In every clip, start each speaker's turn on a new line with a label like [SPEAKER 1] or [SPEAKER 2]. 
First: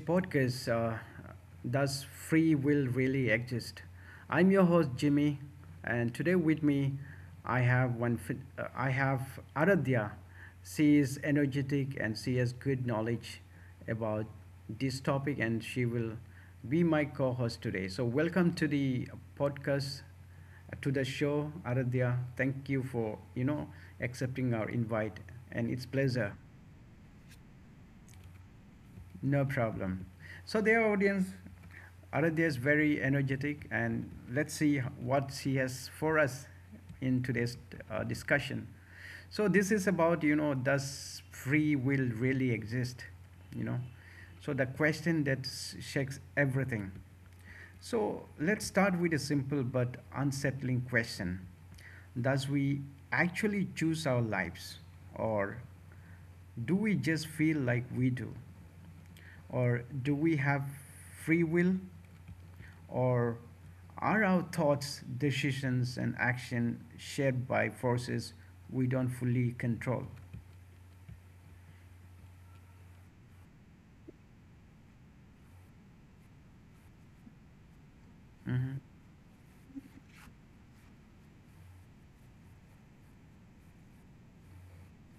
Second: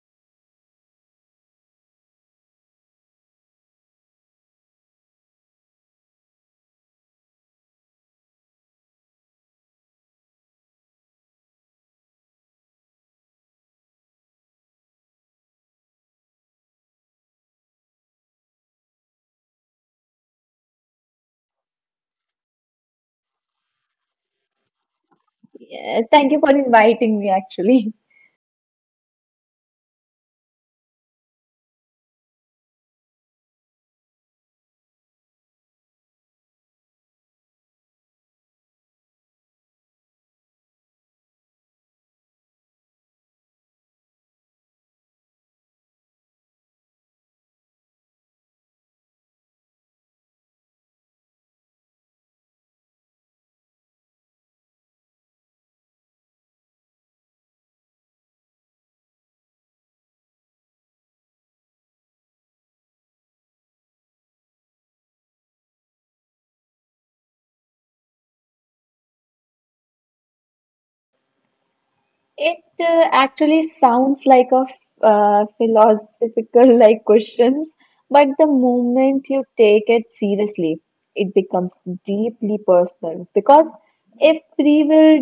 [SPEAKER 1] podcast. Does free will really exist? I'm your host Jimmy, and today with me, I have I have Aradhya. She is energetic and she has good knowledge about this topic, and she will be my co-host today. So welcome to the podcast, to the show, Aradhya. Thank you for accepting our invite, and it's
[SPEAKER 2] Yeah, thank
[SPEAKER 1] pleasure.
[SPEAKER 2] you for inviting me, actually.
[SPEAKER 1] No problem. So their audience, Aradhya is very energetic, and let's see what she has for us in today's discussion. So this is about does free will really exist, you know? So the question that shakes everything. So let's start with a simple but unsettling question: Does we actually choose our lives, or do we just feel like we do? Or do we have free will? Or are our thoughts, decisions, and action shared by forces we don't fully control?
[SPEAKER 2] It actually sounds like a philosophical like questions, but the
[SPEAKER 1] hmm
[SPEAKER 2] moment you take it seriously, it becomes deeply personal. Because if free will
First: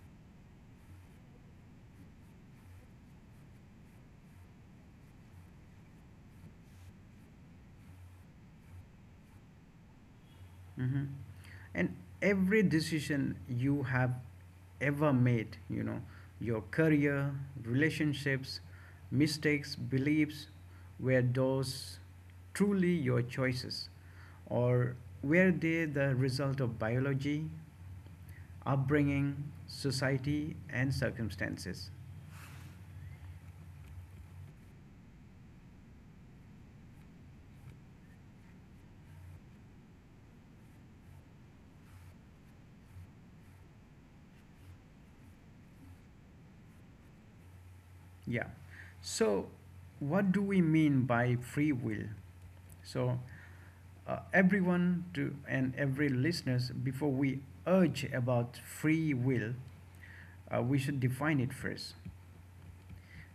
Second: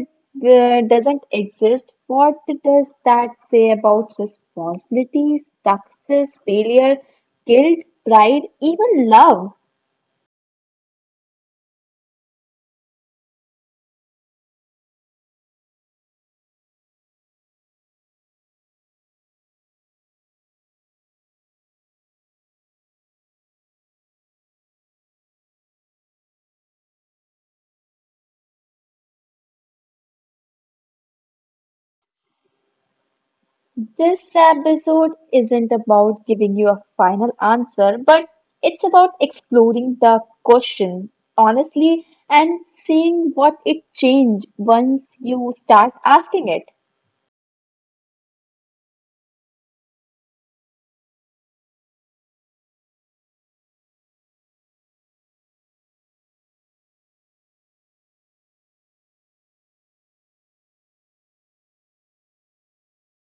[SPEAKER 2] doesn't exist, what does that say about responsibilities, success, failure, guilt, pride, even love?
[SPEAKER 1] hmm. And every decision you have ever made, you know, your career, relationships, mistakes, beliefs, were those truly your choices? Or were they the result of biology, upbringing, society, and circumstances.
[SPEAKER 2] This episode isn't about giving you a final answer, but it's about exploring the question honestly and seeing what it changed once you start asking it.
[SPEAKER 1] Yeah. So, what do we mean by free will? So, everyone to and every listeners, before we urge about free will, we should define it first.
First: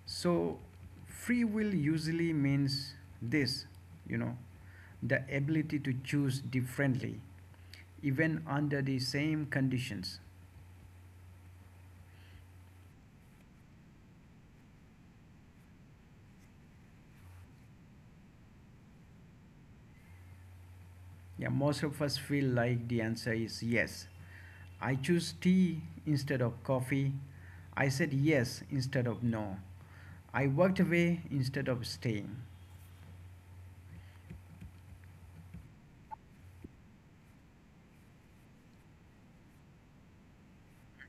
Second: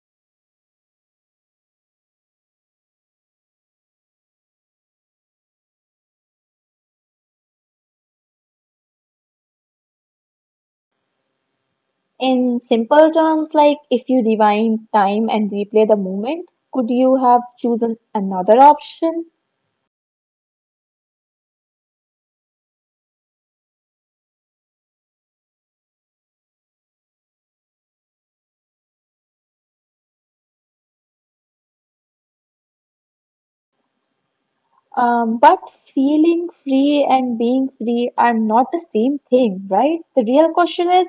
[SPEAKER 1] So, free will usually means this, you know, the ability to choose differently, even under the same conditions.
[SPEAKER 2] In simple terms, like if you rewind time and replay the moment, could you have chosen another option?
[SPEAKER 1] Yeah, most of us feel like the answer is yes. I choose tea instead of coffee. I said yes instead of no. I walked away instead of staying.
[SPEAKER 2] But feeling free and being free are not the same thing, right? The real question is,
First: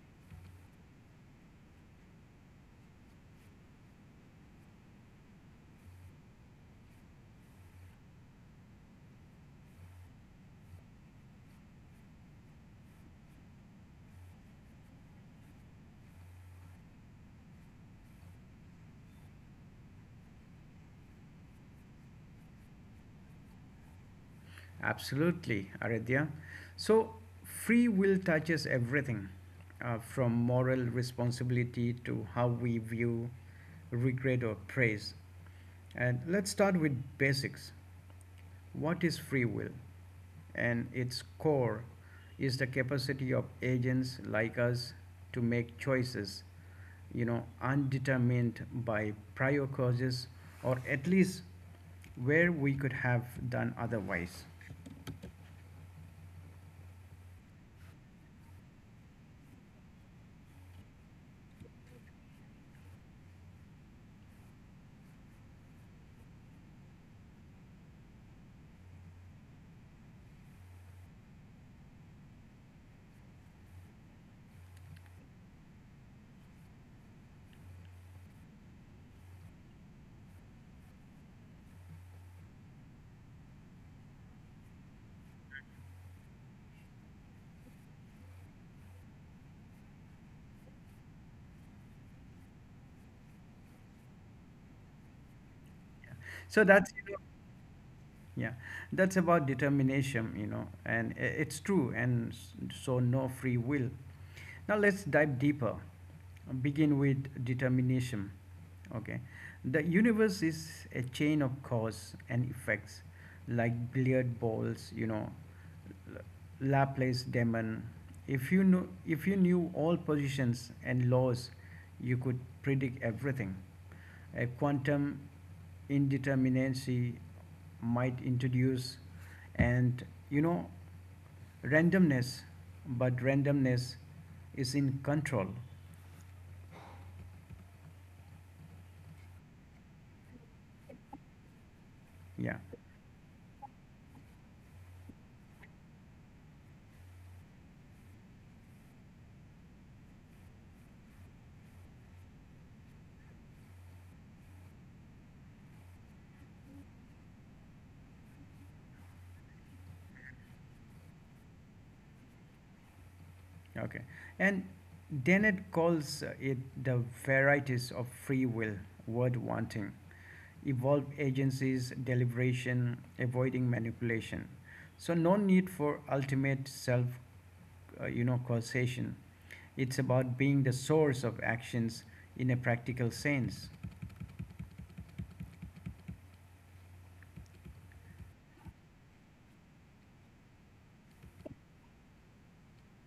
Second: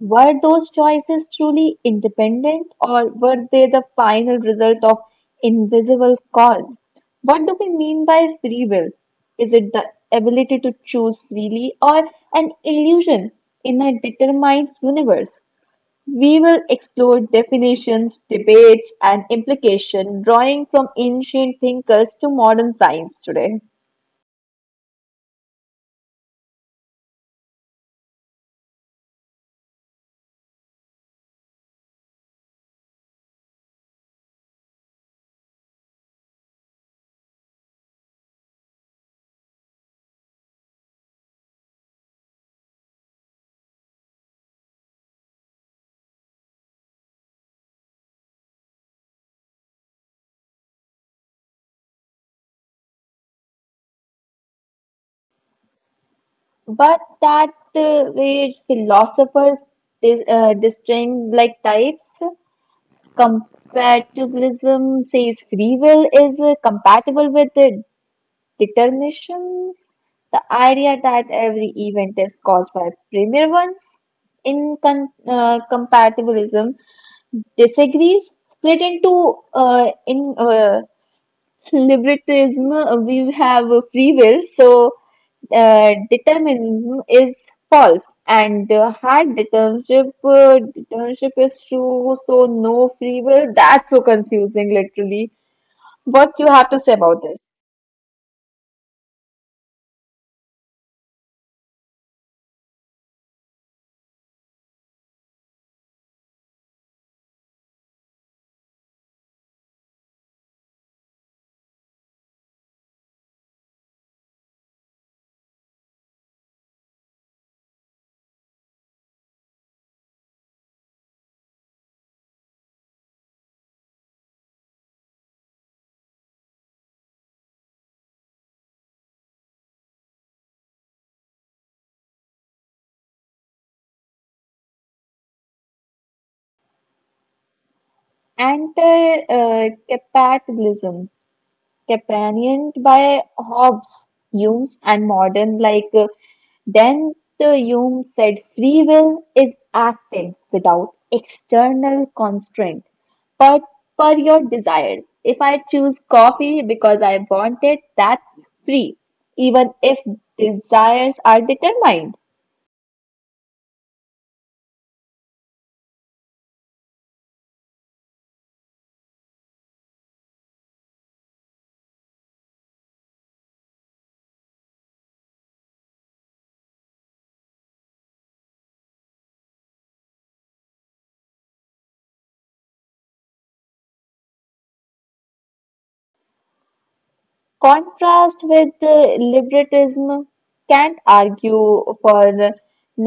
[SPEAKER 2] were those choices truly independent or were they the final result of invisible cause? What do we mean by free will? Is it the ability to choose freely or an illusion in a determined universe? We will explore definitions, debates, and implication, drawing from ancient thinkers to modern science today.
[SPEAKER 1] Absolutely, Aradhya. So, free will touches everything from moral responsibility to how we view regret or praise. And let's start with basics. What is free will? And its core is the capacity of agents like us to make choices, you know, undetermined by prior causes, or at least where we could have done otherwise.
[SPEAKER 2] But that way philosophers distinct like types. Compatibilism says free will is compatible with the determinations, the idea that every event is caused by premier ones. In con uh, compatibilism disagrees, split into in libertism. We have a free will, so determinism is false, and hard determinism, determinism is true, so no free will. That's so confusing, literally. What you
[SPEAKER 1] So
[SPEAKER 2] have to
[SPEAKER 1] that's,
[SPEAKER 2] say
[SPEAKER 1] you know,
[SPEAKER 2] about this?
[SPEAKER 1] yeah, that's about determination, you know, and it's true and so no free will. Now let's dive deeper. Begin with determination. Okay, the universe is a chain of cause and effects, like billiard balls, you know. Laplace Damon. If you knew, if you knew all positions and laws, you could predict everything. A quantum indeterminacy might introduce and, you know, randomness, but randomness is in control.
[SPEAKER 2] And capitalism
[SPEAKER 1] Yeah.
[SPEAKER 2] companioned by Hobbes, Hume's and modern, like then the Hume said free will is acting without external constraint, but per your desires. If I choose coffee because I want it, that's free, even if desires are determined.
[SPEAKER 1] Okay. And Dennett calls it the varieties of free will, word wanting. Evolved agencies, deliberation, avoiding manipulation. So no need for ultimate self, you know, causation. It's about being the source of actions in a practical sense.
[SPEAKER 2] Contrast with liberalism can't argue for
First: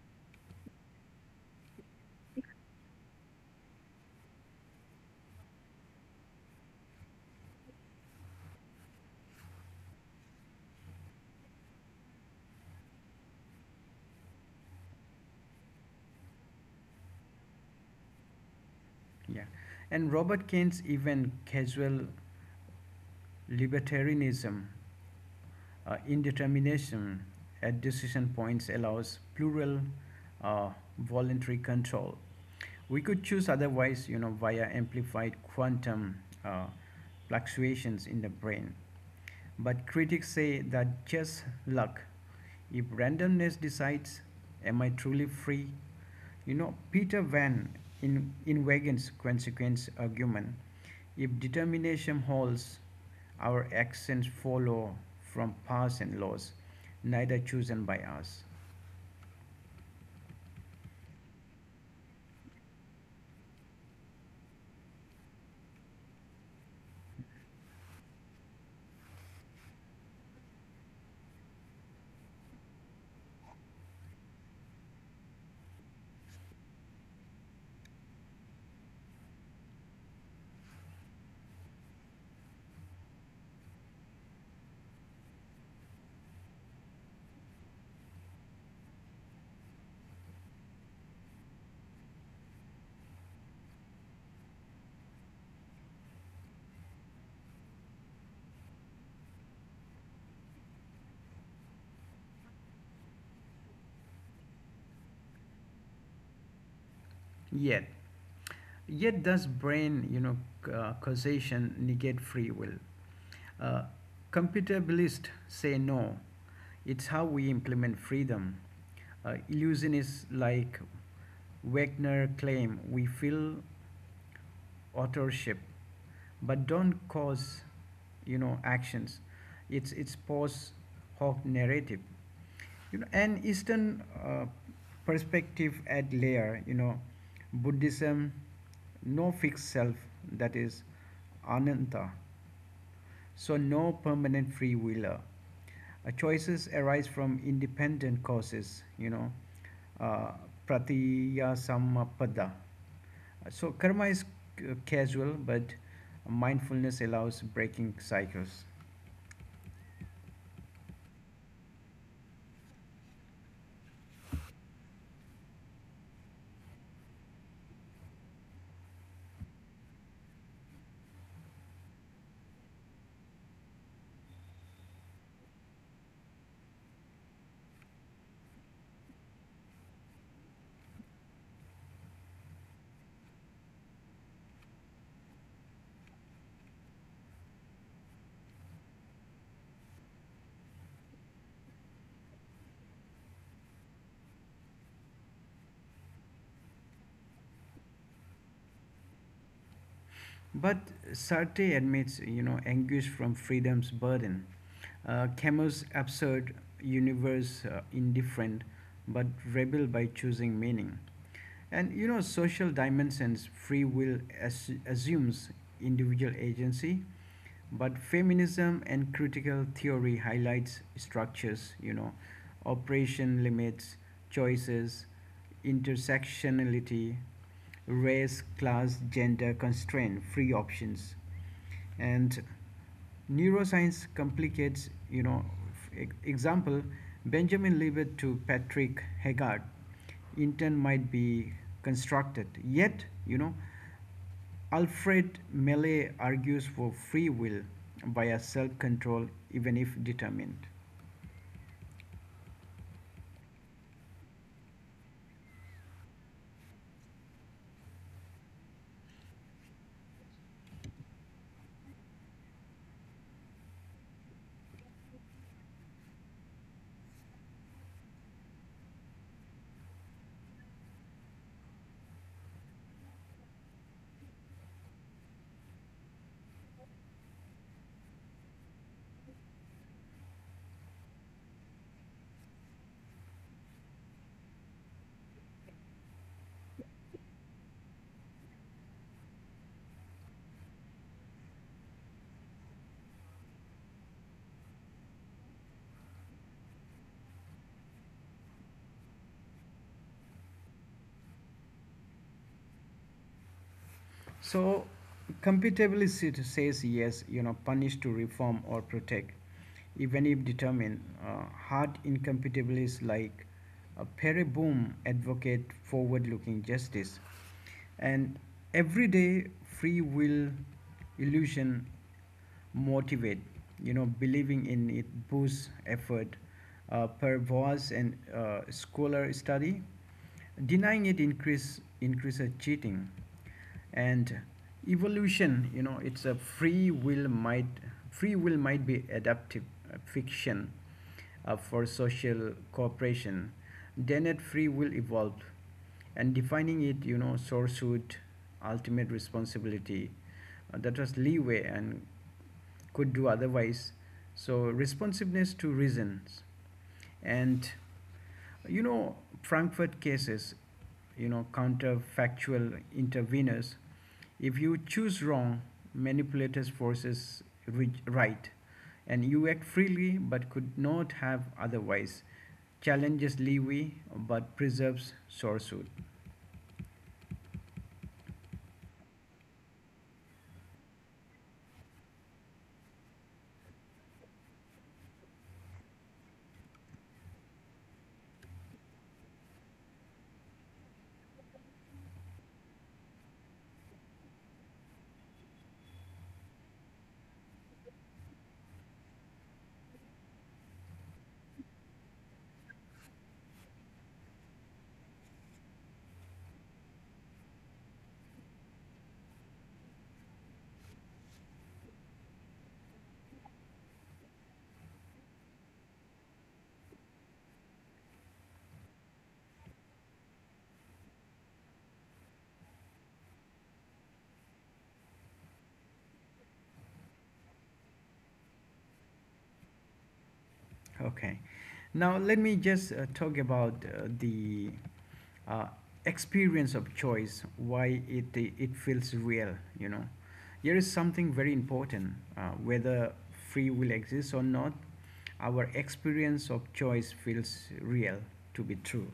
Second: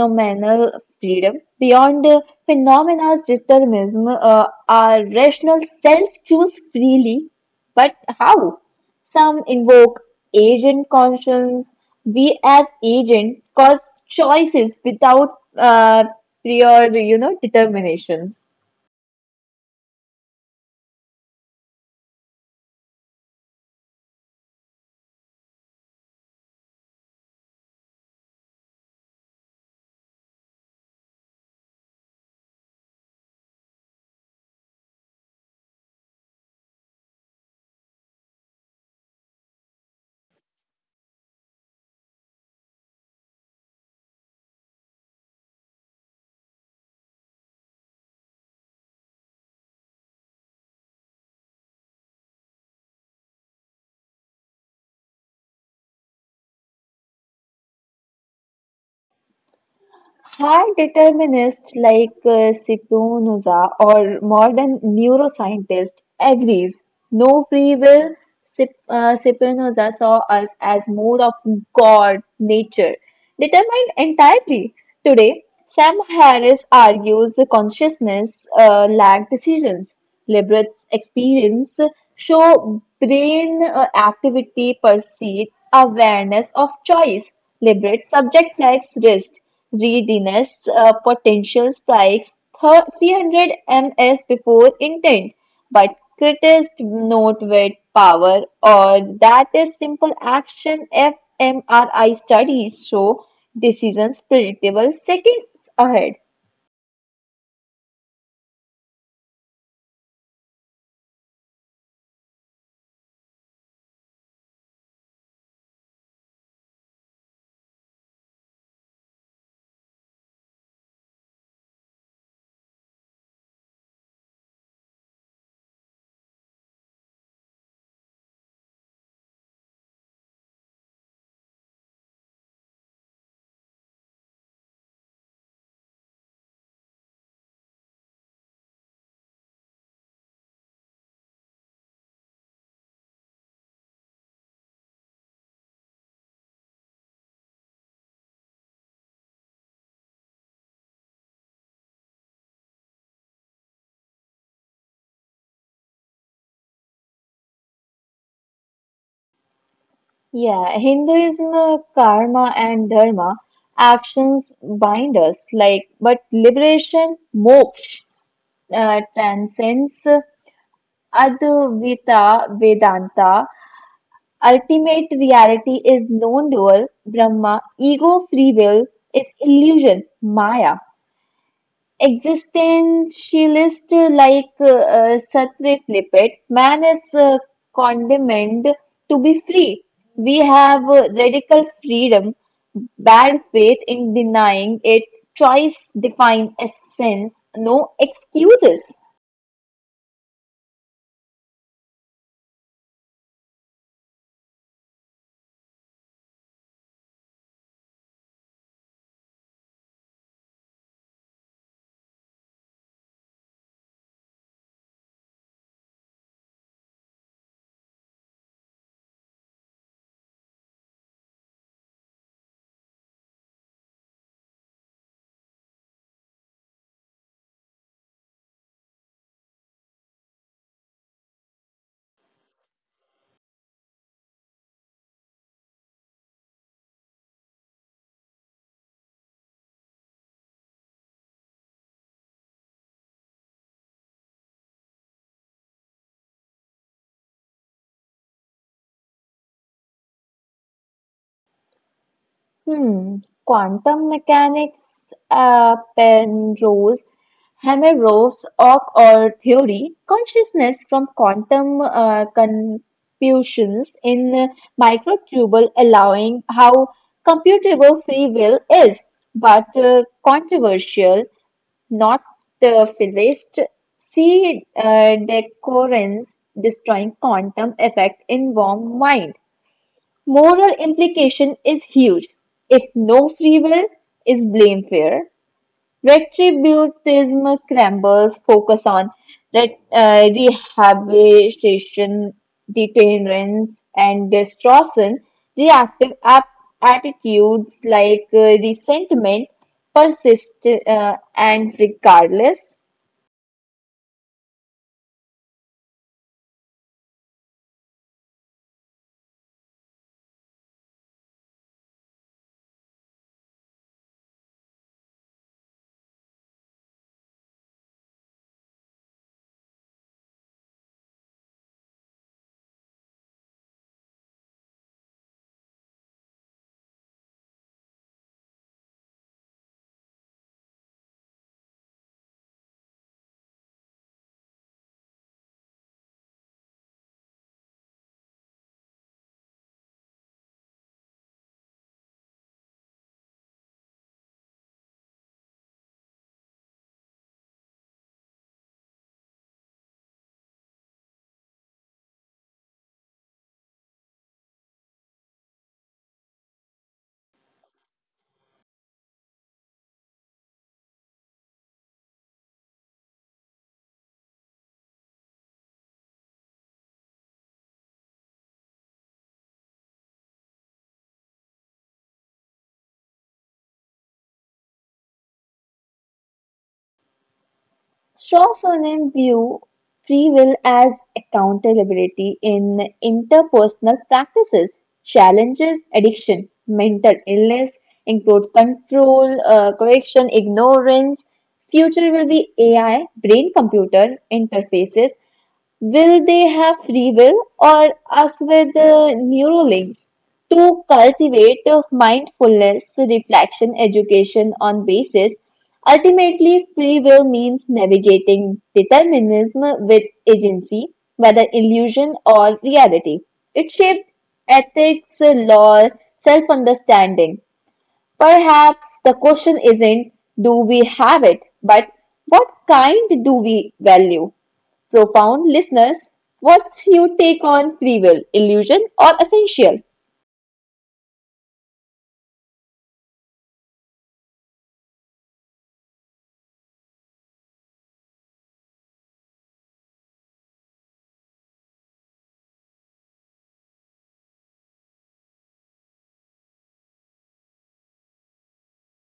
[SPEAKER 2] nominal freedom beyond phenomena determinism. Our rational self choose freely, but how? Some invoke agent conscience. We as agent cause choices without uh, prior, you know, determinations.
[SPEAKER 1] Yeah, and Robert Kane's even casual libertarianism, indeterminism at decision points allows plural, uh, voluntary control. We could choose otherwise, you know, via amplified quantum uh, fluctuations in the brain. But critics say that just luck. If randomness decides, am I truly free? You know, Peter Van in Inwagen's consequence argument. If determination holds, our actions follow from past and laws, neither chosen by us.
[SPEAKER 2] Hard determinists like Spinoza or modern neuroscientists agrees no free will. Spinoza saw us as more of God, nature, determined entirely. Today, Sam Harris argues consciousness lack decisions. Liberals experience show brain activity perceived awareness of choice. Liberate subject likes risk. Readiness potential spikes 300 ms before intent, but critics note with power or that is simple action. fMRI studies show decisions predictable seconds ahead.
[SPEAKER 1] Yet, yet does brain, you know, causation negate free will? Uh, Computabilists say no. It's how we implement freedom. Illusionists like Wagner claim we feel authorship but don't cause, you know, actions. It's post hoc narrative. You know, an Eastern perspective at layer. You know, Buddhism, no fixed self, that is ananta. So no permanent free willer. Choices arise from independent causes. You know, uh, pratiya sammapada. So karma is casual, but mindfulness allows breaking cycles.
[SPEAKER 2] Yeah, Hinduism, karma, and dharma actions bind us, like but liberation, moksha, transcends Advaita Vedanta. Ultimate reality is non-dual, Brahma, ego, free will is illusion, Maya. Existentialist like Satve Flippet, man is condemned to be free. We have radical freedom, bad faith in denying it, choice define essence, no excuses.
[SPEAKER 1] But Sartre admits, you know, anguish from freedom's burden. Camus' absurd universe indifferent, but rebel by choosing meaning. And, you know, social dimensions, free will assumes individual agency, but feminism and critical theory highlights structures, you know, operation limits, choices, intersectionality, race, class, gender constraint, free options. And neuroscience complicates, you know, example, Benjamin Libet to Patrick Haggard, intent might be constructed. Yet, you know, Alfred Meller argues for free will via self control, even if determined.
[SPEAKER 2] Hmm. Quantum mechanics, Penrose, Hameroff's ock Or theory, consciousness from quantum confusions in microtubule, allowing how computable free will is, but controversial, not the physicist. See decoherence destroying quantum effect in warm mind. Moral implication is huge. If no free will, is blame fair? Retributivism crumbles, focus on rehabilitation, deterrence, and destruction. Reactive attitudes like resentment persist and regardless.
[SPEAKER 1] So, compatibilist says yes, you know, punish to reform or protect, even if determined. Hard incompatibilists like Perry Boom advocate forward looking justice. And everyday free will illusion motivate, you know, believing in it boosts effort per voice and scholar study, denying it increases cheating. And evolution, you know, it's a free will might be adaptive fiction for social cooperation, then it free will evolved. And defining it, you know, sourcehood, ultimate responsibility, that was leeway and could do otherwise. So responsiveness to reasons. And, you know, Frankfurt cases, you know, counterfactual interveners. If you choose wrong, manipulators forces right, and you act freely but could not have otherwise. Challenges leeway but preserves sourcehood.
[SPEAKER 2] Straw view free will as accountability in interpersonal practices, challenges, addiction, mental illness, include control, correction, ignorance. Future will be AI, brain computer interfaces. Will they have free will or us with the neural links, to cultivate a mindfulness, reflection, education on basis? Ultimately, free will means navigating determinism with agency, whether illusion or reality. It shapes ethics, law, self understanding. Perhaps the question isn't do we have it, but what kind do we value? Profound listeners, what's your take on free will, illusion, or essential?
[SPEAKER 1] Okay. Now let me just talk about the uh, experience of choice, why it feels real, you know. Here is something very important. Whether free will exists or not, our experience of choice feels real to be true.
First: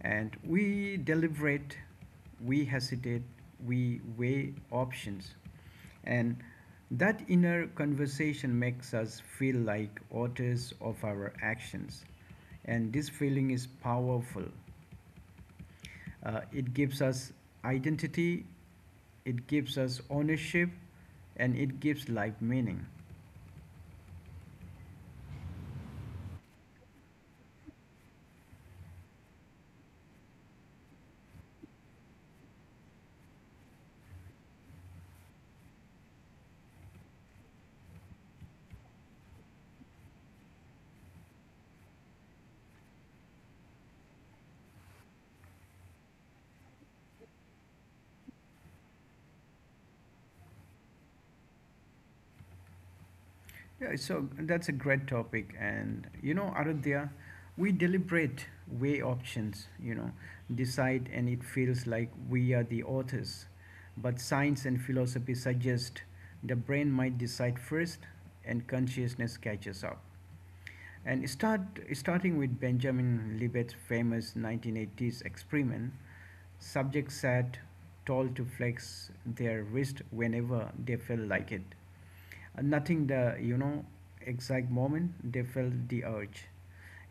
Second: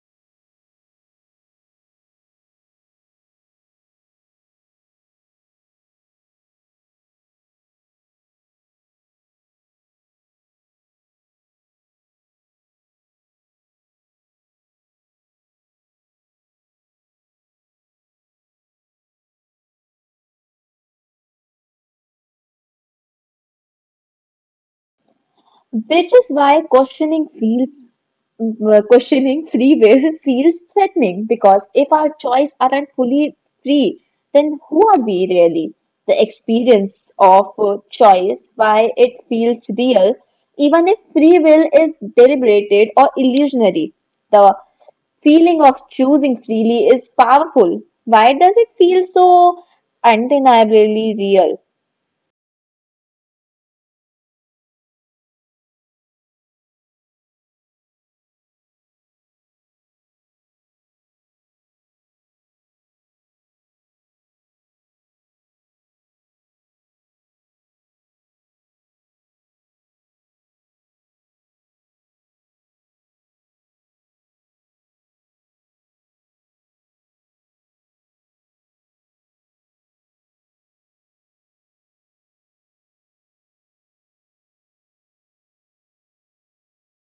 [SPEAKER 1] And we deliberate, we hesitate, we weigh options, and that inner conversation makes us feel like authors of our actions. And this feeling is powerful. It gives us identity, it gives us ownership, and it gives life meaning.
[SPEAKER 2] Which is why questioning feels questioning free will feels threatening. Because if our choices aren't fully free, then who are we really? The experience of choice, why it feels real, even if free will is deliberated or illusionary. The feeling of choosing freely is powerful. Why does it feel so undeniably real?
[SPEAKER 1] Yeah, so that's a great topic. And you know, Arudhya, we deliberate weigh options, you know, decide, and it feels like we are the authors. But science and philosophy suggest the brain might decide first, and consciousness catches up. And starting with Benjamin Libet's famous 1980s experiment. Subjects sat told to flex their wrist whenever they felt like it. Nothing the, you know, exact moment they felt the urge.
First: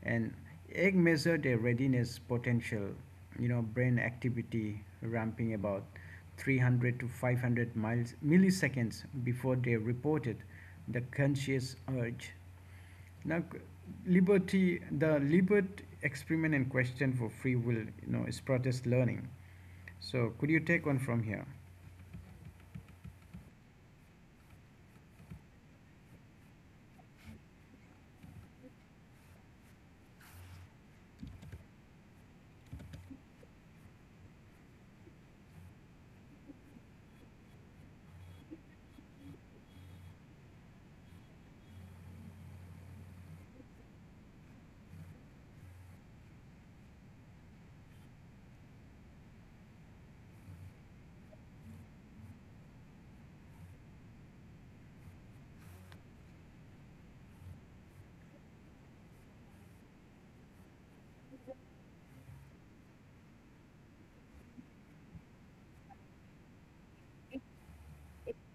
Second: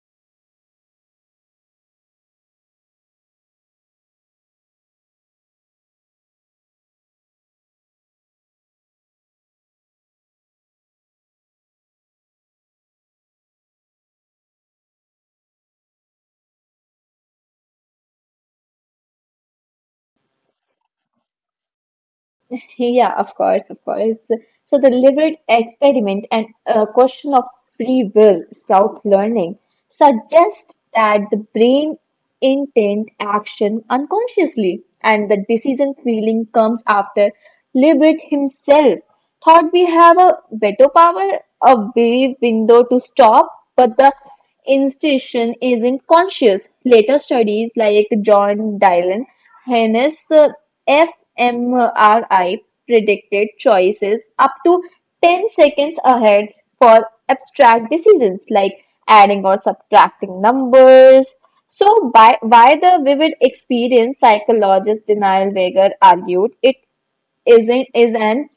[SPEAKER 1] And egg measured their readiness potential, you know, brain activity ramping about 300 to 500 miles milliseconds before they reported the conscious urge. Now, liberty, the Libert experiment and question for free will, you know, is protest learning. So could you take one from here?
[SPEAKER 2] Yeah, of course, of course. So the deliberate experiment and question of free will, sprout learning, suggest that the brain intent action unconsciously and the decision feeling comes after deliberate himself. Thought we have a veto power, a brief window to stop, but the institution isn't conscious. Later studies like John Dylan Hence, the fMRI predicted choices up to 10 seconds ahead for abstract decisions like adding or subtracting numbers. So, by, why the vivid experience psychologist Denial Weger argued it isn't, is an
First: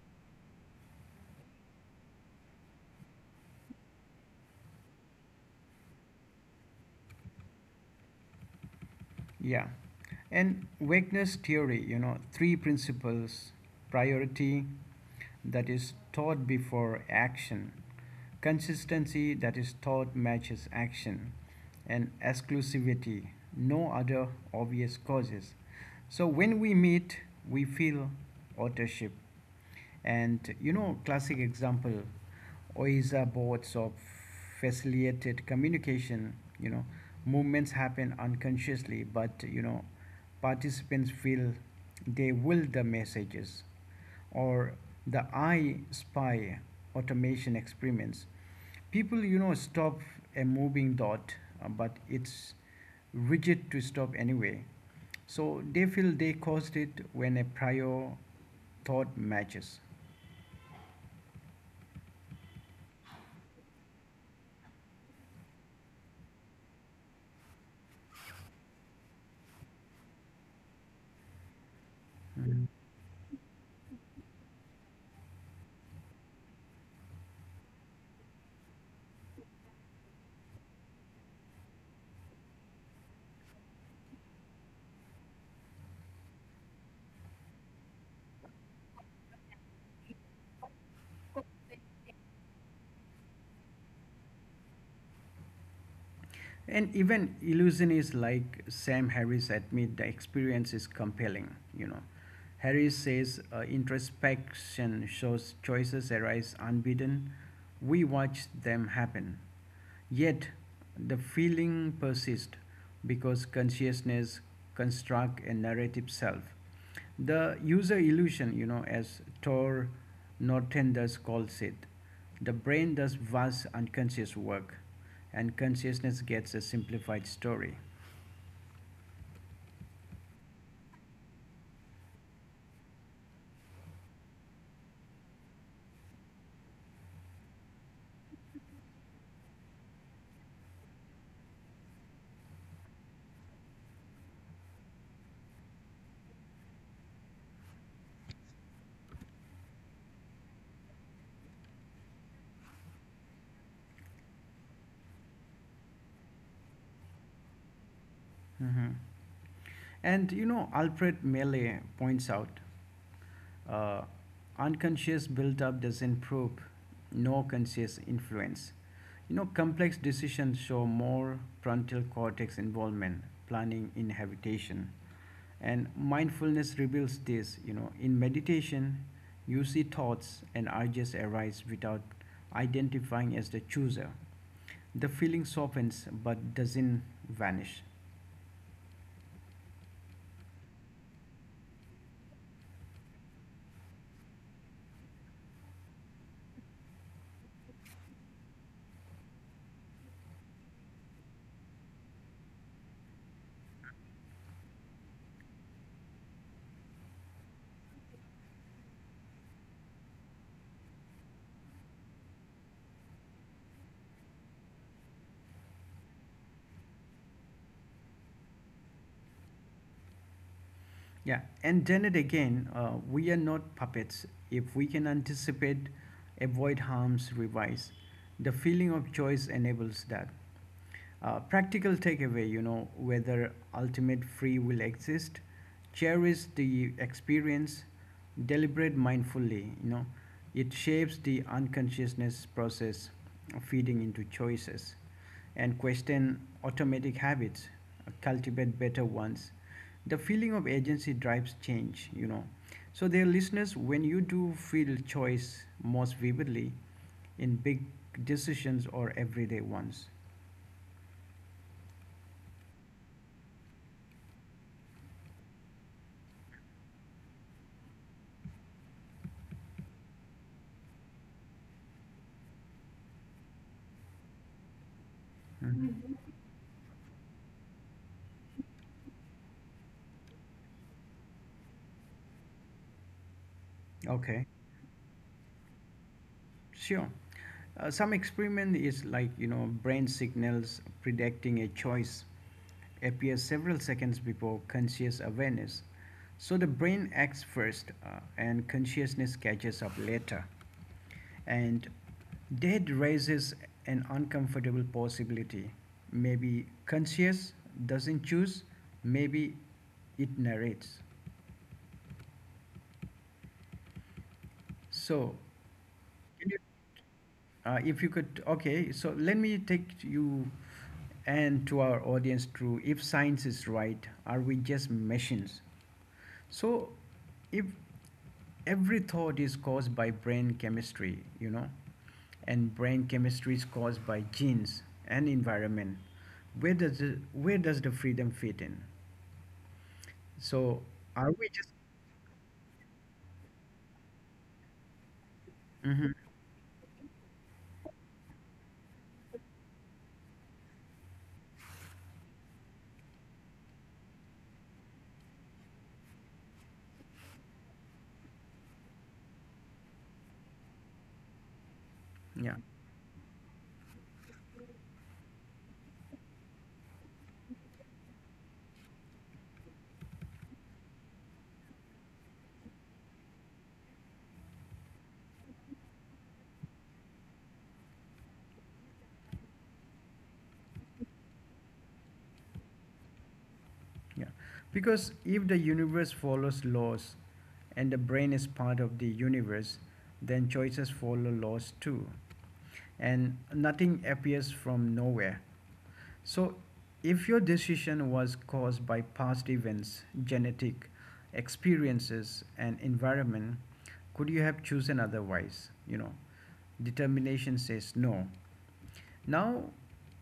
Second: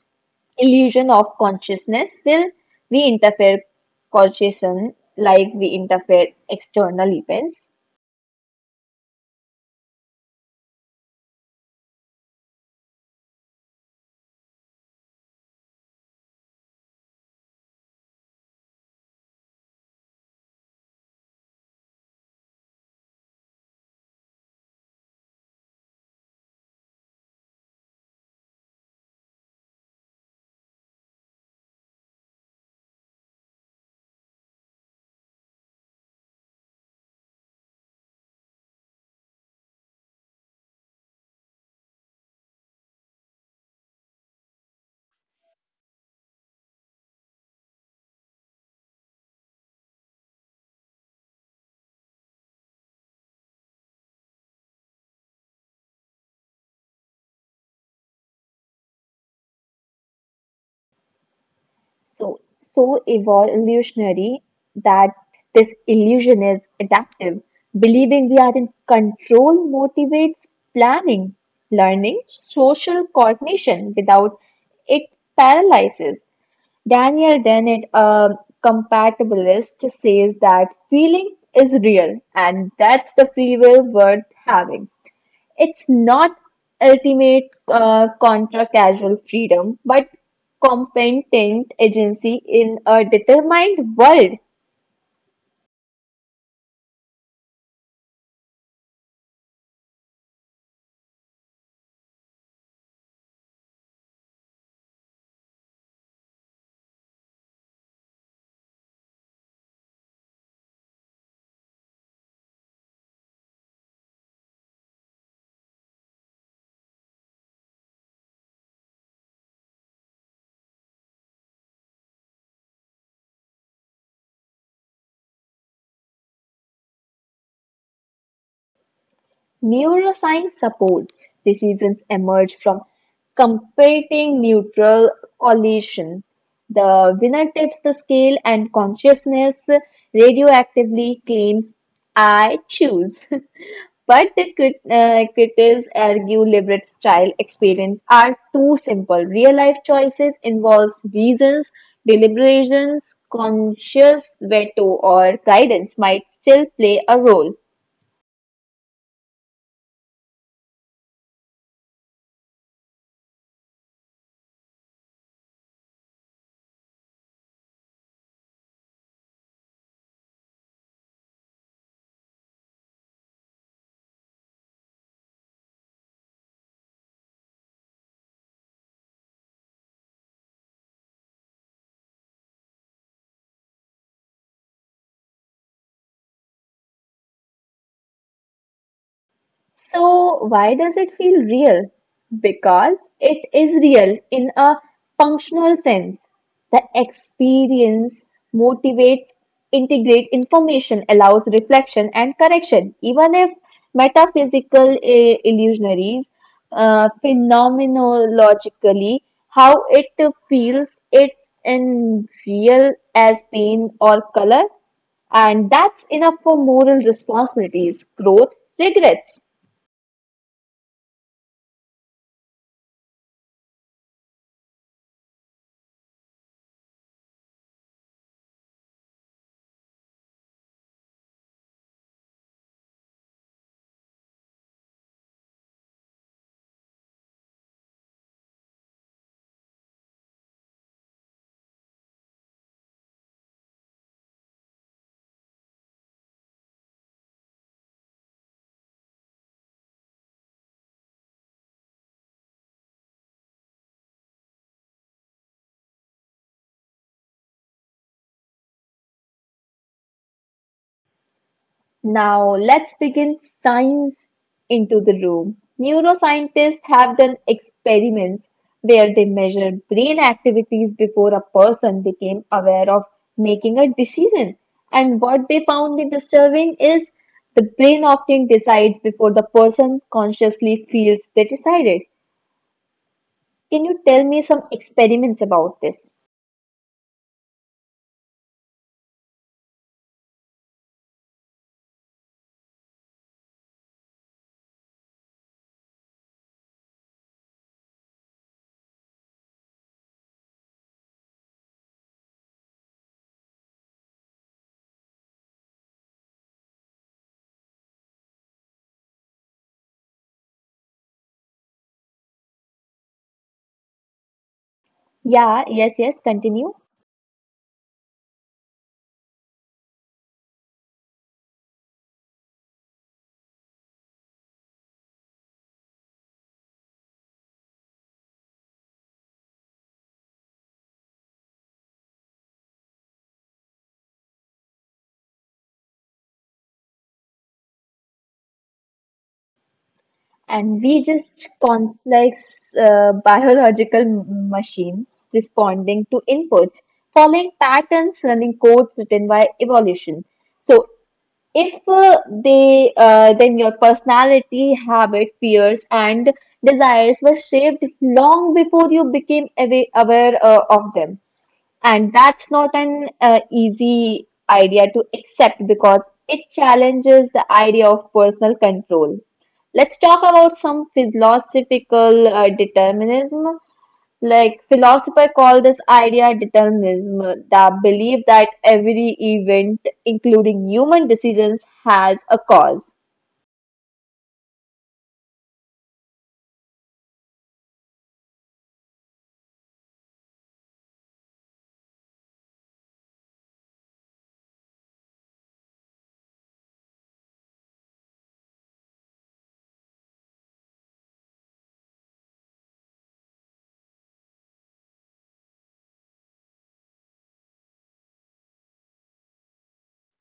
[SPEAKER 2] illusion of consciousness will. We interfere consciousness like we interfere external events.
[SPEAKER 1] Yeah. And vagueness theory, you know, three principles: priority, that is thought before action, consistency, that is thought matches action, and exclusivity, no other obvious causes. So when we meet, we feel authorship. And, you know, classic example, or boards of facilitated communication, you know, movements happen unconsciously, but, you know, participants feel they will the messages. Or the I spy automation experiments, people, you know, stop a moving dot, but it's rigid to stop anyway, so they feel they caused it when a prior thought matches.
[SPEAKER 2] So evolutionary, that this illusion is adaptive. Believing we are in control motivates planning, learning,
[SPEAKER 1] Mm-hmm.
[SPEAKER 2] social cognition. Without it, paralyzes. Daniel Dennett, a compatibilist, says that feeling is real and that's the free will worth having. It's not ultimate contra casual freedom, but competent agency in a determined world.
[SPEAKER 1] And even Illusion is like Sam Harris admit the experience is compelling, you know. Harris says introspection shows choices arise unbidden. We watch them happen. Yet the feeling persists because consciousness constructs a narrative self. The user illusion, you know, as Tor Norton does calls it, the brain does vast unconscious work and consciousness gets a simplified story.
[SPEAKER 2] Neuroscience supports decisions emerge from competing neutral collision. The winner tips the scale and consciousness radioactively claims I choose. But the critics argue Libret's style experience are too simple. Real life choices involves reasons, deliberations, conscious veto, or guidance might still play a role.
[SPEAKER 1] Mhm. And, you know, Alfred Mele points out uh, unconscious build up doesn't prove no conscious influence. You know, complex decisions show more frontal cortex involvement, planning, inhabitation. And mindfulness reveals this. You know, in meditation, you see thoughts and urges arise without identifying as the chooser. The feeling softens but doesn't vanish.
[SPEAKER 2] So, why does it feel real? Because it is real in a functional sense. The experience motivates, integrate information, allows reflection and correction. Even if metaphysical illusionaries, phenomenologically, how it feels, it in real as pain or color, and that's enough for moral responsibilities, growth, regrets.
[SPEAKER 1] Yeah, and then it again, we are not puppets. If we can anticipate, avoid harms, revise. The feeling of choice enables that. Practical takeaway, you know, whether ultimate free will exist, cherish the experience, deliberate mindfully, you know, it shapes the unconsciousness process feeding into choices, and question automatic habits, cultivate better ones. The feeling of agency drives change, you know. So dear listeners, when you do feel choice most vividly, in big decisions or everyday ones.
[SPEAKER 2] Now, let's begin science into the room. Neuroscientists have done experiments where they measured brain activities before a person became aware of making a decision. And what they
[SPEAKER 1] Hmm.
[SPEAKER 2] found in disturbing is the brain often decides before the person consciously feels they decided. Can you tell me
[SPEAKER 1] Okay,
[SPEAKER 2] some experiments about this?
[SPEAKER 1] sure. Some experiment is like, you know, brain signals predicting a choice appears several seconds before conscious awareness. So the brain acts first, and consciousness catches up later. And that raises an uncomfortable possibility. Maybe conscious doesn't choose, maybe it narrates. So,
[SPEAKER 2] Yeah, yes, yes,
[SPEAKER 1] can you?
[SPEAKER 2] continue.
[SPEAKER 1] If you could, okay, so let me take you and to our audience through, if science is right, are we just machines? So, if every thought is caused by brain chemistry, you know, and brain chemistry is caused by genes and environment, where does the freedom fit in?
[SPEAKER 2] And
[SPEAKER 1] So,
[SPEAKER 2] we
[SPEAKER 1] are
[SPEAKER 2] just
[SPEAKER 1] we just,
[SPEAKER 2] complex biological machines responding
[SPEAKER 1] Mhm.
[SPEAKER 2] to inputs, following patterns, learning codes written by evolution. So, if they then your personality, habit, fears, and desires were shaped long before you became aware of them. And that's
[SPEAKER 1] yeah.
[SPEAKER 2] not an easy idea to accept because it challenges the idea of personal control. Let's talk about some philosophical determinism. Like philosophers call this idea determinism, the belief that every event, including human decisions, has a cause.
[SPEAKER 1] Yeah, because if the universe follows laws and the brain is part of the universe, then choices follow laws too. And nothing appears from nowhere. So, if your decision was caused by past events, genetic experiences, and environment, could you have chosen otherwise? You know, determination says no. Now,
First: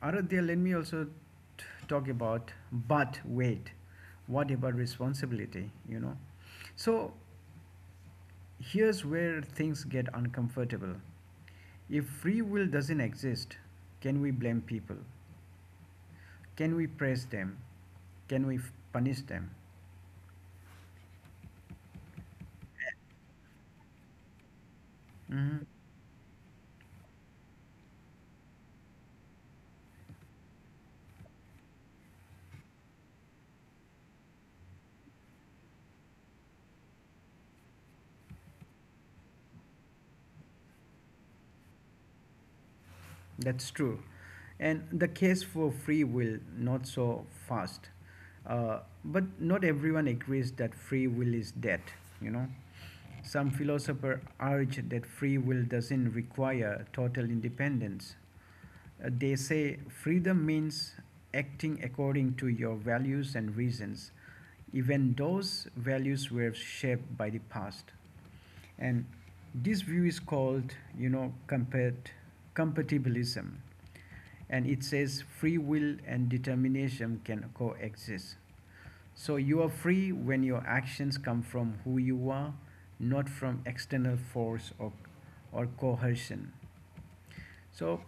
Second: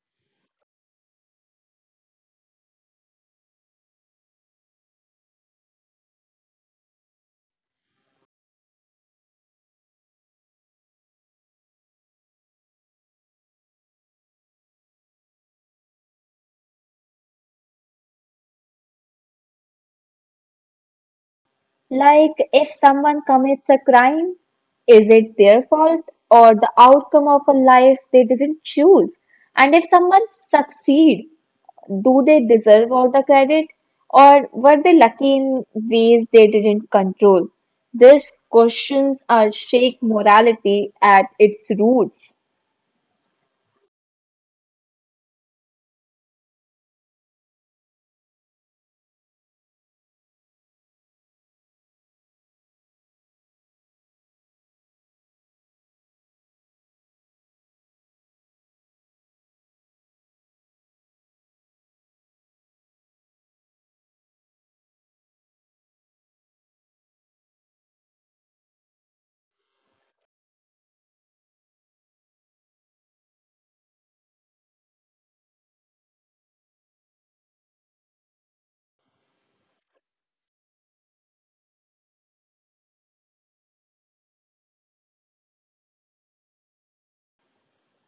[SPEAKER 1] Aradhya, let me also talk about, but wait, what about responsibility? You know, so here's where things get uncomfortable. If free will doesn't exist, can we blame people? Can we praise them? Can we punish them?
[SPEAKER 2] Like if someone commits a crime, is it their
[SPEAKER 1] Mhm.
[SPEAKER 2] fault or the outcome of a life they didn't choose? And if someone succeed, do they deserve all the credit or were they lucky in ways they didn't control? These questions are shake morality at its roots.
[SPEAKER 1] That's true. And the case for free will not so fast. Uh, but not everyone agrees that free will is dead, you know. Some philosophers urge that free will doesn't require total independence. They say freedom means acting according to your values and reasons, even those values were shaped by the past. And this view is called, compatibilism. And it says free will and determinism can coexist. So you are free when your actions come from who you are, not from external force or coercion. So,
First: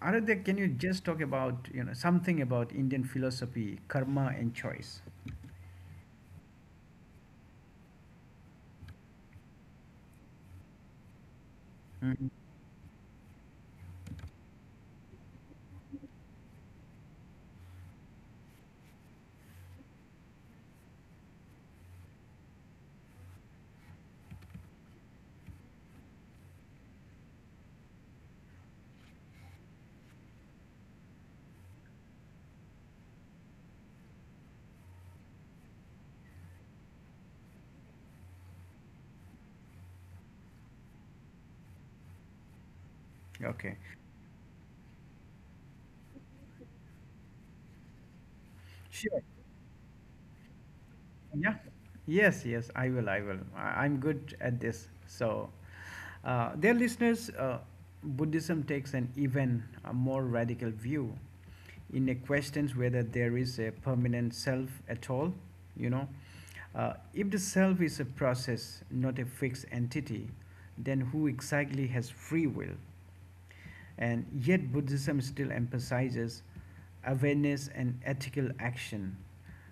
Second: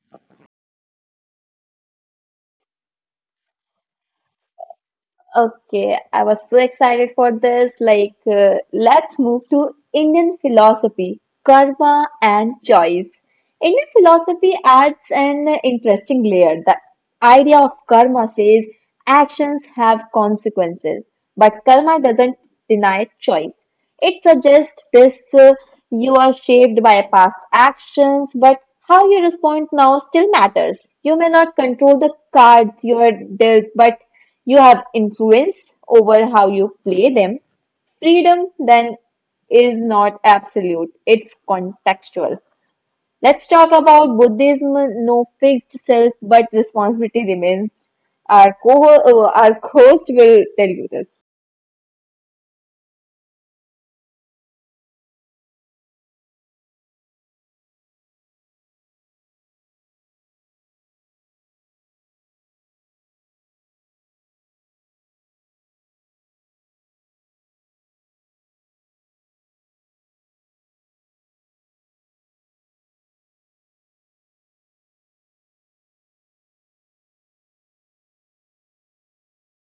[SPEAKER 1] Aradhya, can you just talk about something about Indian philosophy, karma, and choice?
[SPEAKER 2] Okay, I was so excited for this. Like, let's move to Indian philosophy, karma
[SPEAKER 1] Mhm.
[SPEAKER 2] and choice. Indian philosophy adds an interesting layer. The idea of karma says actions have consequences, but karma doesn't deny choice. It suggests this, you are shaped by past actions, but how you respond now still matters. You may not control the cards you are dealt, but you have influence over how you play them. Freedom then is not absolute, it's contextual. Let's
[SPEAKER 1] Okay,
[SPEAKER 2] talk about Buddhism. No fixed self, but responsibility remains. Our co
[SPEAKER 1] sure.
[SPEAKER 2] our host will tell you this.
[SPEAKER 1] Yeah. Yes, yes, I will. I will. I'm good at this. So, dear listeners, Buddhism takes an even a more radical view. In a questions whether there is a permanent self at all. you know uh, if the self is a process, not a fixed entity, then who exactly has free will? And yet, Buddhism still emphasizes awareness and ethical action,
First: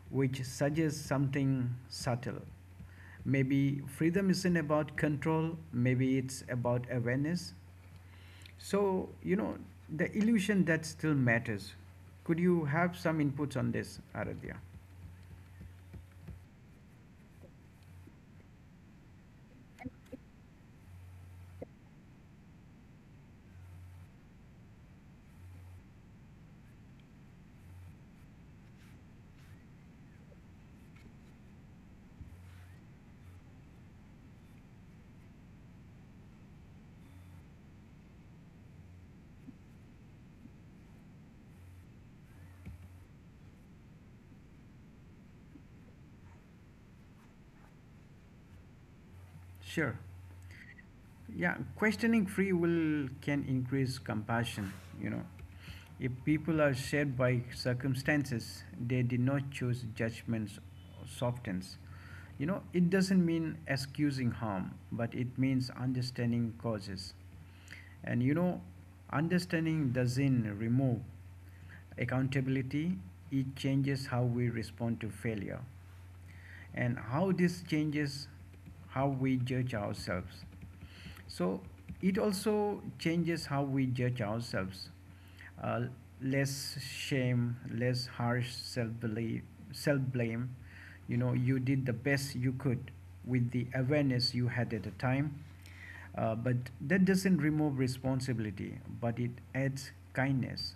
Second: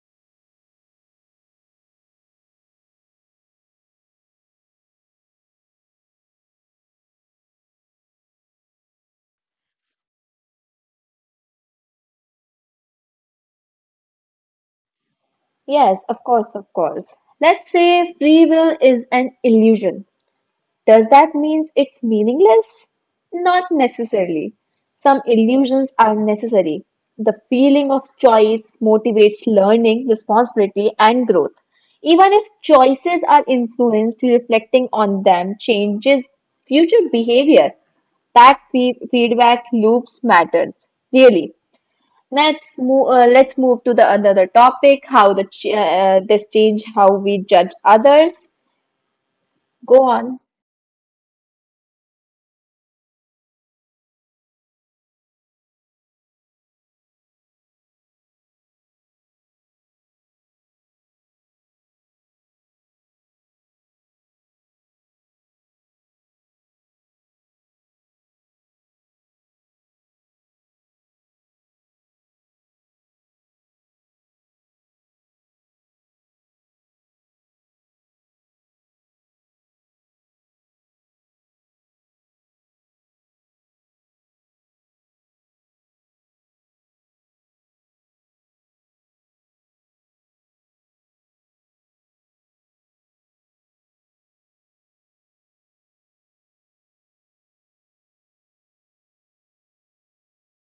[SPEAKER 1] which suggests something subtle. Maybe freedom isn't about control, maybe it's about awareness. So, the illusion that still matters. Could you have some inputs on this, Aradhya?
[SPEAKER 2] Yes, of course, of course. Let's say free will is an illusion. Does that mean it's meaningless? Not necessarily. Some illusions are necessary. The feeling of choice motivates learning, responsibility, and growth. Even if choices are influenced, reflecting on them changes future behavior. That feedback loops matters, really. Let's move to the another topic. How the this change how we judge others.
[SPEAKER 1] Sure.
[SPEAKER 2] Go on.
[SPEAKER 1] Yeah, questioning free will can increase compassion, you know, if people are shaped by circumstances, they did not choose judgments softens. You know, it doesn't mean excusing harm, but it means understanding causes. And understanding doesn't remove accountability, it changes how we respond to failure and how this changes how we judge ourselves. So it also changes how we judge ourselves. Uh, Less shame, less harsh self belief, self blame. You know, you did the best you could with the awareness you had at the time. But that doesn't remove responsibility, but it adds kindness.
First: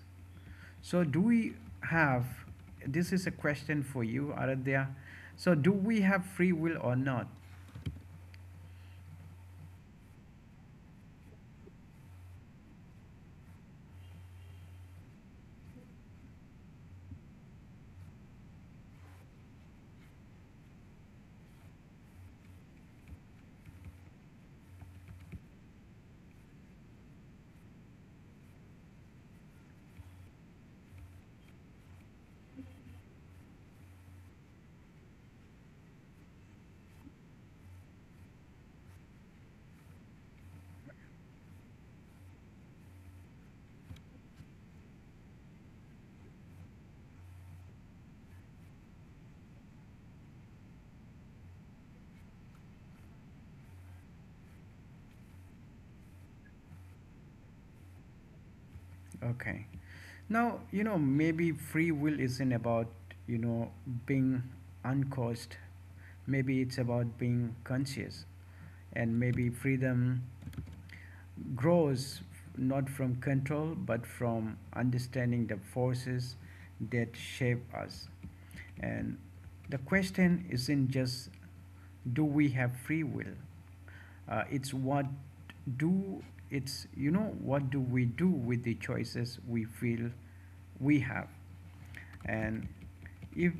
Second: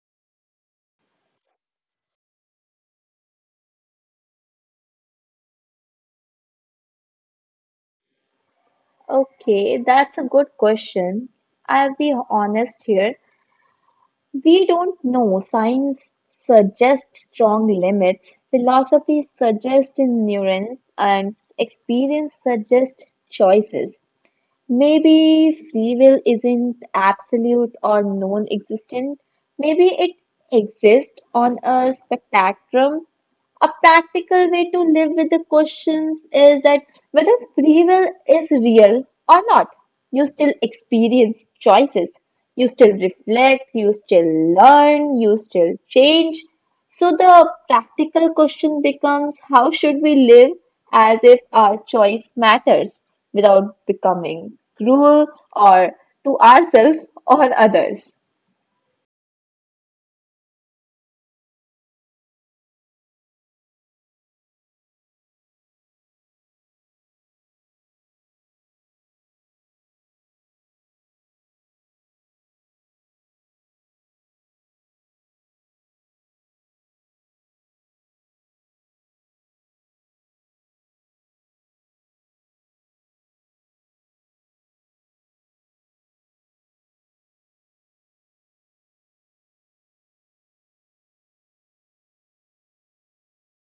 [SPEAKER 1] So do we have, this is a question for you, Aradhya. So do we have free will or not?
[SPEAKER 2] Okay, that's a good question. I'll be honest here. We don't know. Science suggests strong limits. Philosophy suggests nuance and experience suggests choices. Maybe free will isn't absolute or non-existent. Maybe it exists on a spectrum. A practical way to live with the questions is that whether free will is real or not, you still experience choices, you still reflect, you still learn, you still change. So the practical question becomes how should we live as if our choice matters without becoming cruel or to ourselves or others?
[SPEAKER 1] Okay. Now, maybe free will isn't about, you know, being uncaused. Maybe it's about being conscious. And maybe freedom grows not from control, but from understanding the forces that shape us. And the question isn't just do we have free will? It's what do it's what do we do with the choices we feel we have, and if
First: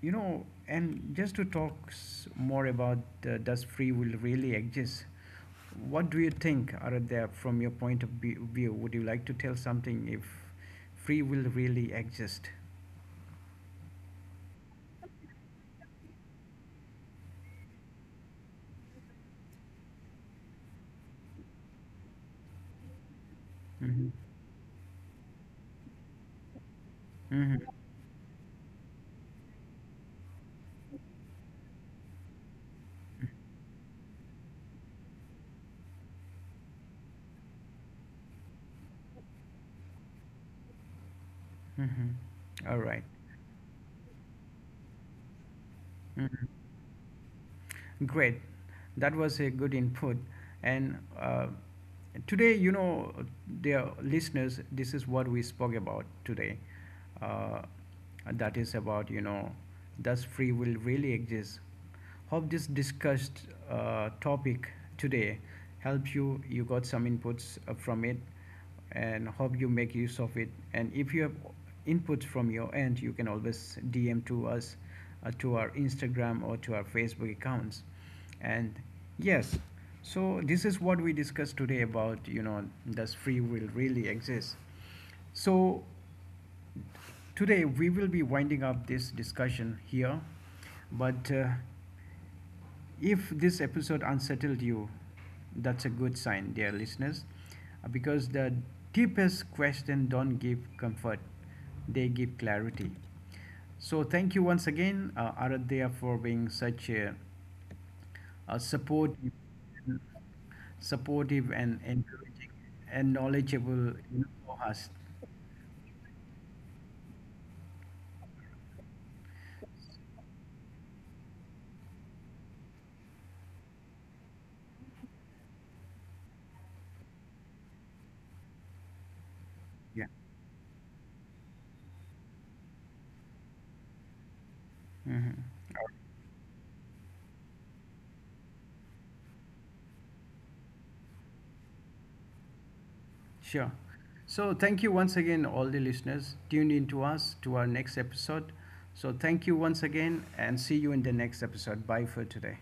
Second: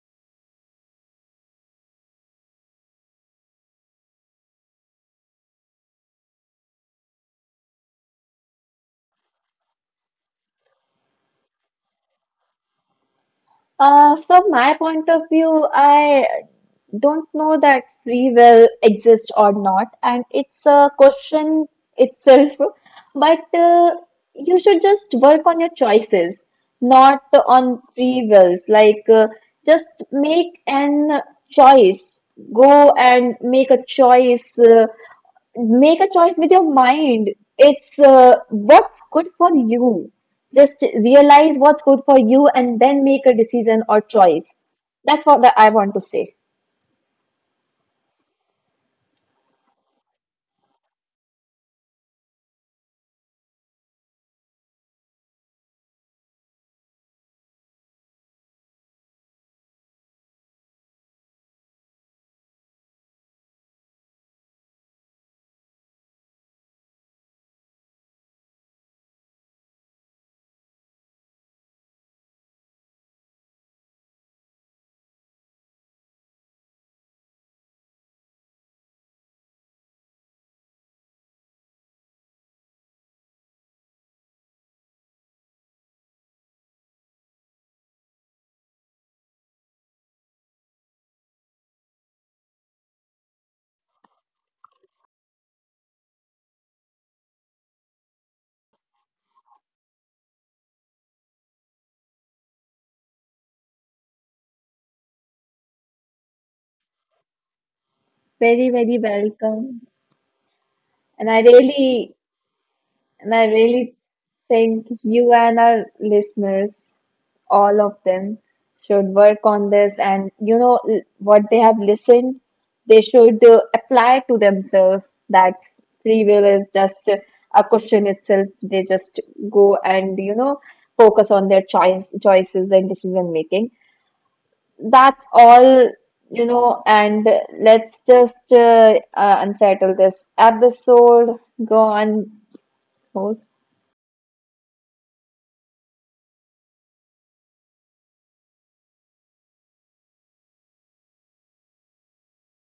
[SPEAKER 1] and just to talk more about does free will really exist? What do you think, Aradhya, from your point of view? Would you like to tell something if free will really exist?
[SPEAKER 2] From my point of view, I don't know that free will exists or not, and it's a question itself. But
[SPEAKER 1] Mm-hmm.
[SPEAKER 2] you should just work on your choices, not
[SPEAKER 1] Mm-hmm.
[SPEAKER 2] on free wills. Like, just make an choice. Go and make a choice. Make a choice with your mind. It's what's good for you. Just realize what's good for you
[SPEAKER 1] Mm-hmm. All
[SPEAKER 2] and
[SPEAKER 1] right.
[SPEAKER 2] then make a decision or choice. That's what I want to say.
[SPEAKER 1] Mhm. Great. That was a good input. And today, dear listeners, this is what we spoke about today. Uh, that is about, does free will really exist? Hope this discussed topic today helped you. You got some inputs from it and hope you make use of it. And if you have inputs from your end, you can always DM to us, to our Instagram or to our Facebook accounts. And yes, so this is what we discussed today about does free will really exist? So today, we will be winding up this discussion here, but if this episode unsettled you, that's a good sign, dear listeners, because the deepest questions don't give comfort, they give clarity. So, thank you once again, Aradhya, for being such a
[SPEAKER 2] Very, very
[SPEAKER 1] support,
[SPEAKER 2] welcome. And I
[SPEAKER 1] supportive and
[SPEAKER 2] really,
[SPEAKER 1] encouraging and
[SPEAKER 2] and I
[SPEAKER 1] knowledgeable,
[SPEAKER 2] really
[SPEAKER 1] for
[SPEAKER 2] think
[SPEAKER 1] us.
[SPEAKER 2] you and our listeners, all of them, should work on this. And you know what they have listened, they should apply to themselves that free will is just a question itself. They just go
[SPEAKER 1] Yeah.
[SPEAKER 2] and you know focus on their choices and decision making. That's all. You know, and let's just unsettle this episode. Go on, host.
[SPEAKER 1] Sure. So thank you once again, all the listeners. Tune in to us to our next episode. So thank you once again and see you in the next episode. Bye for today.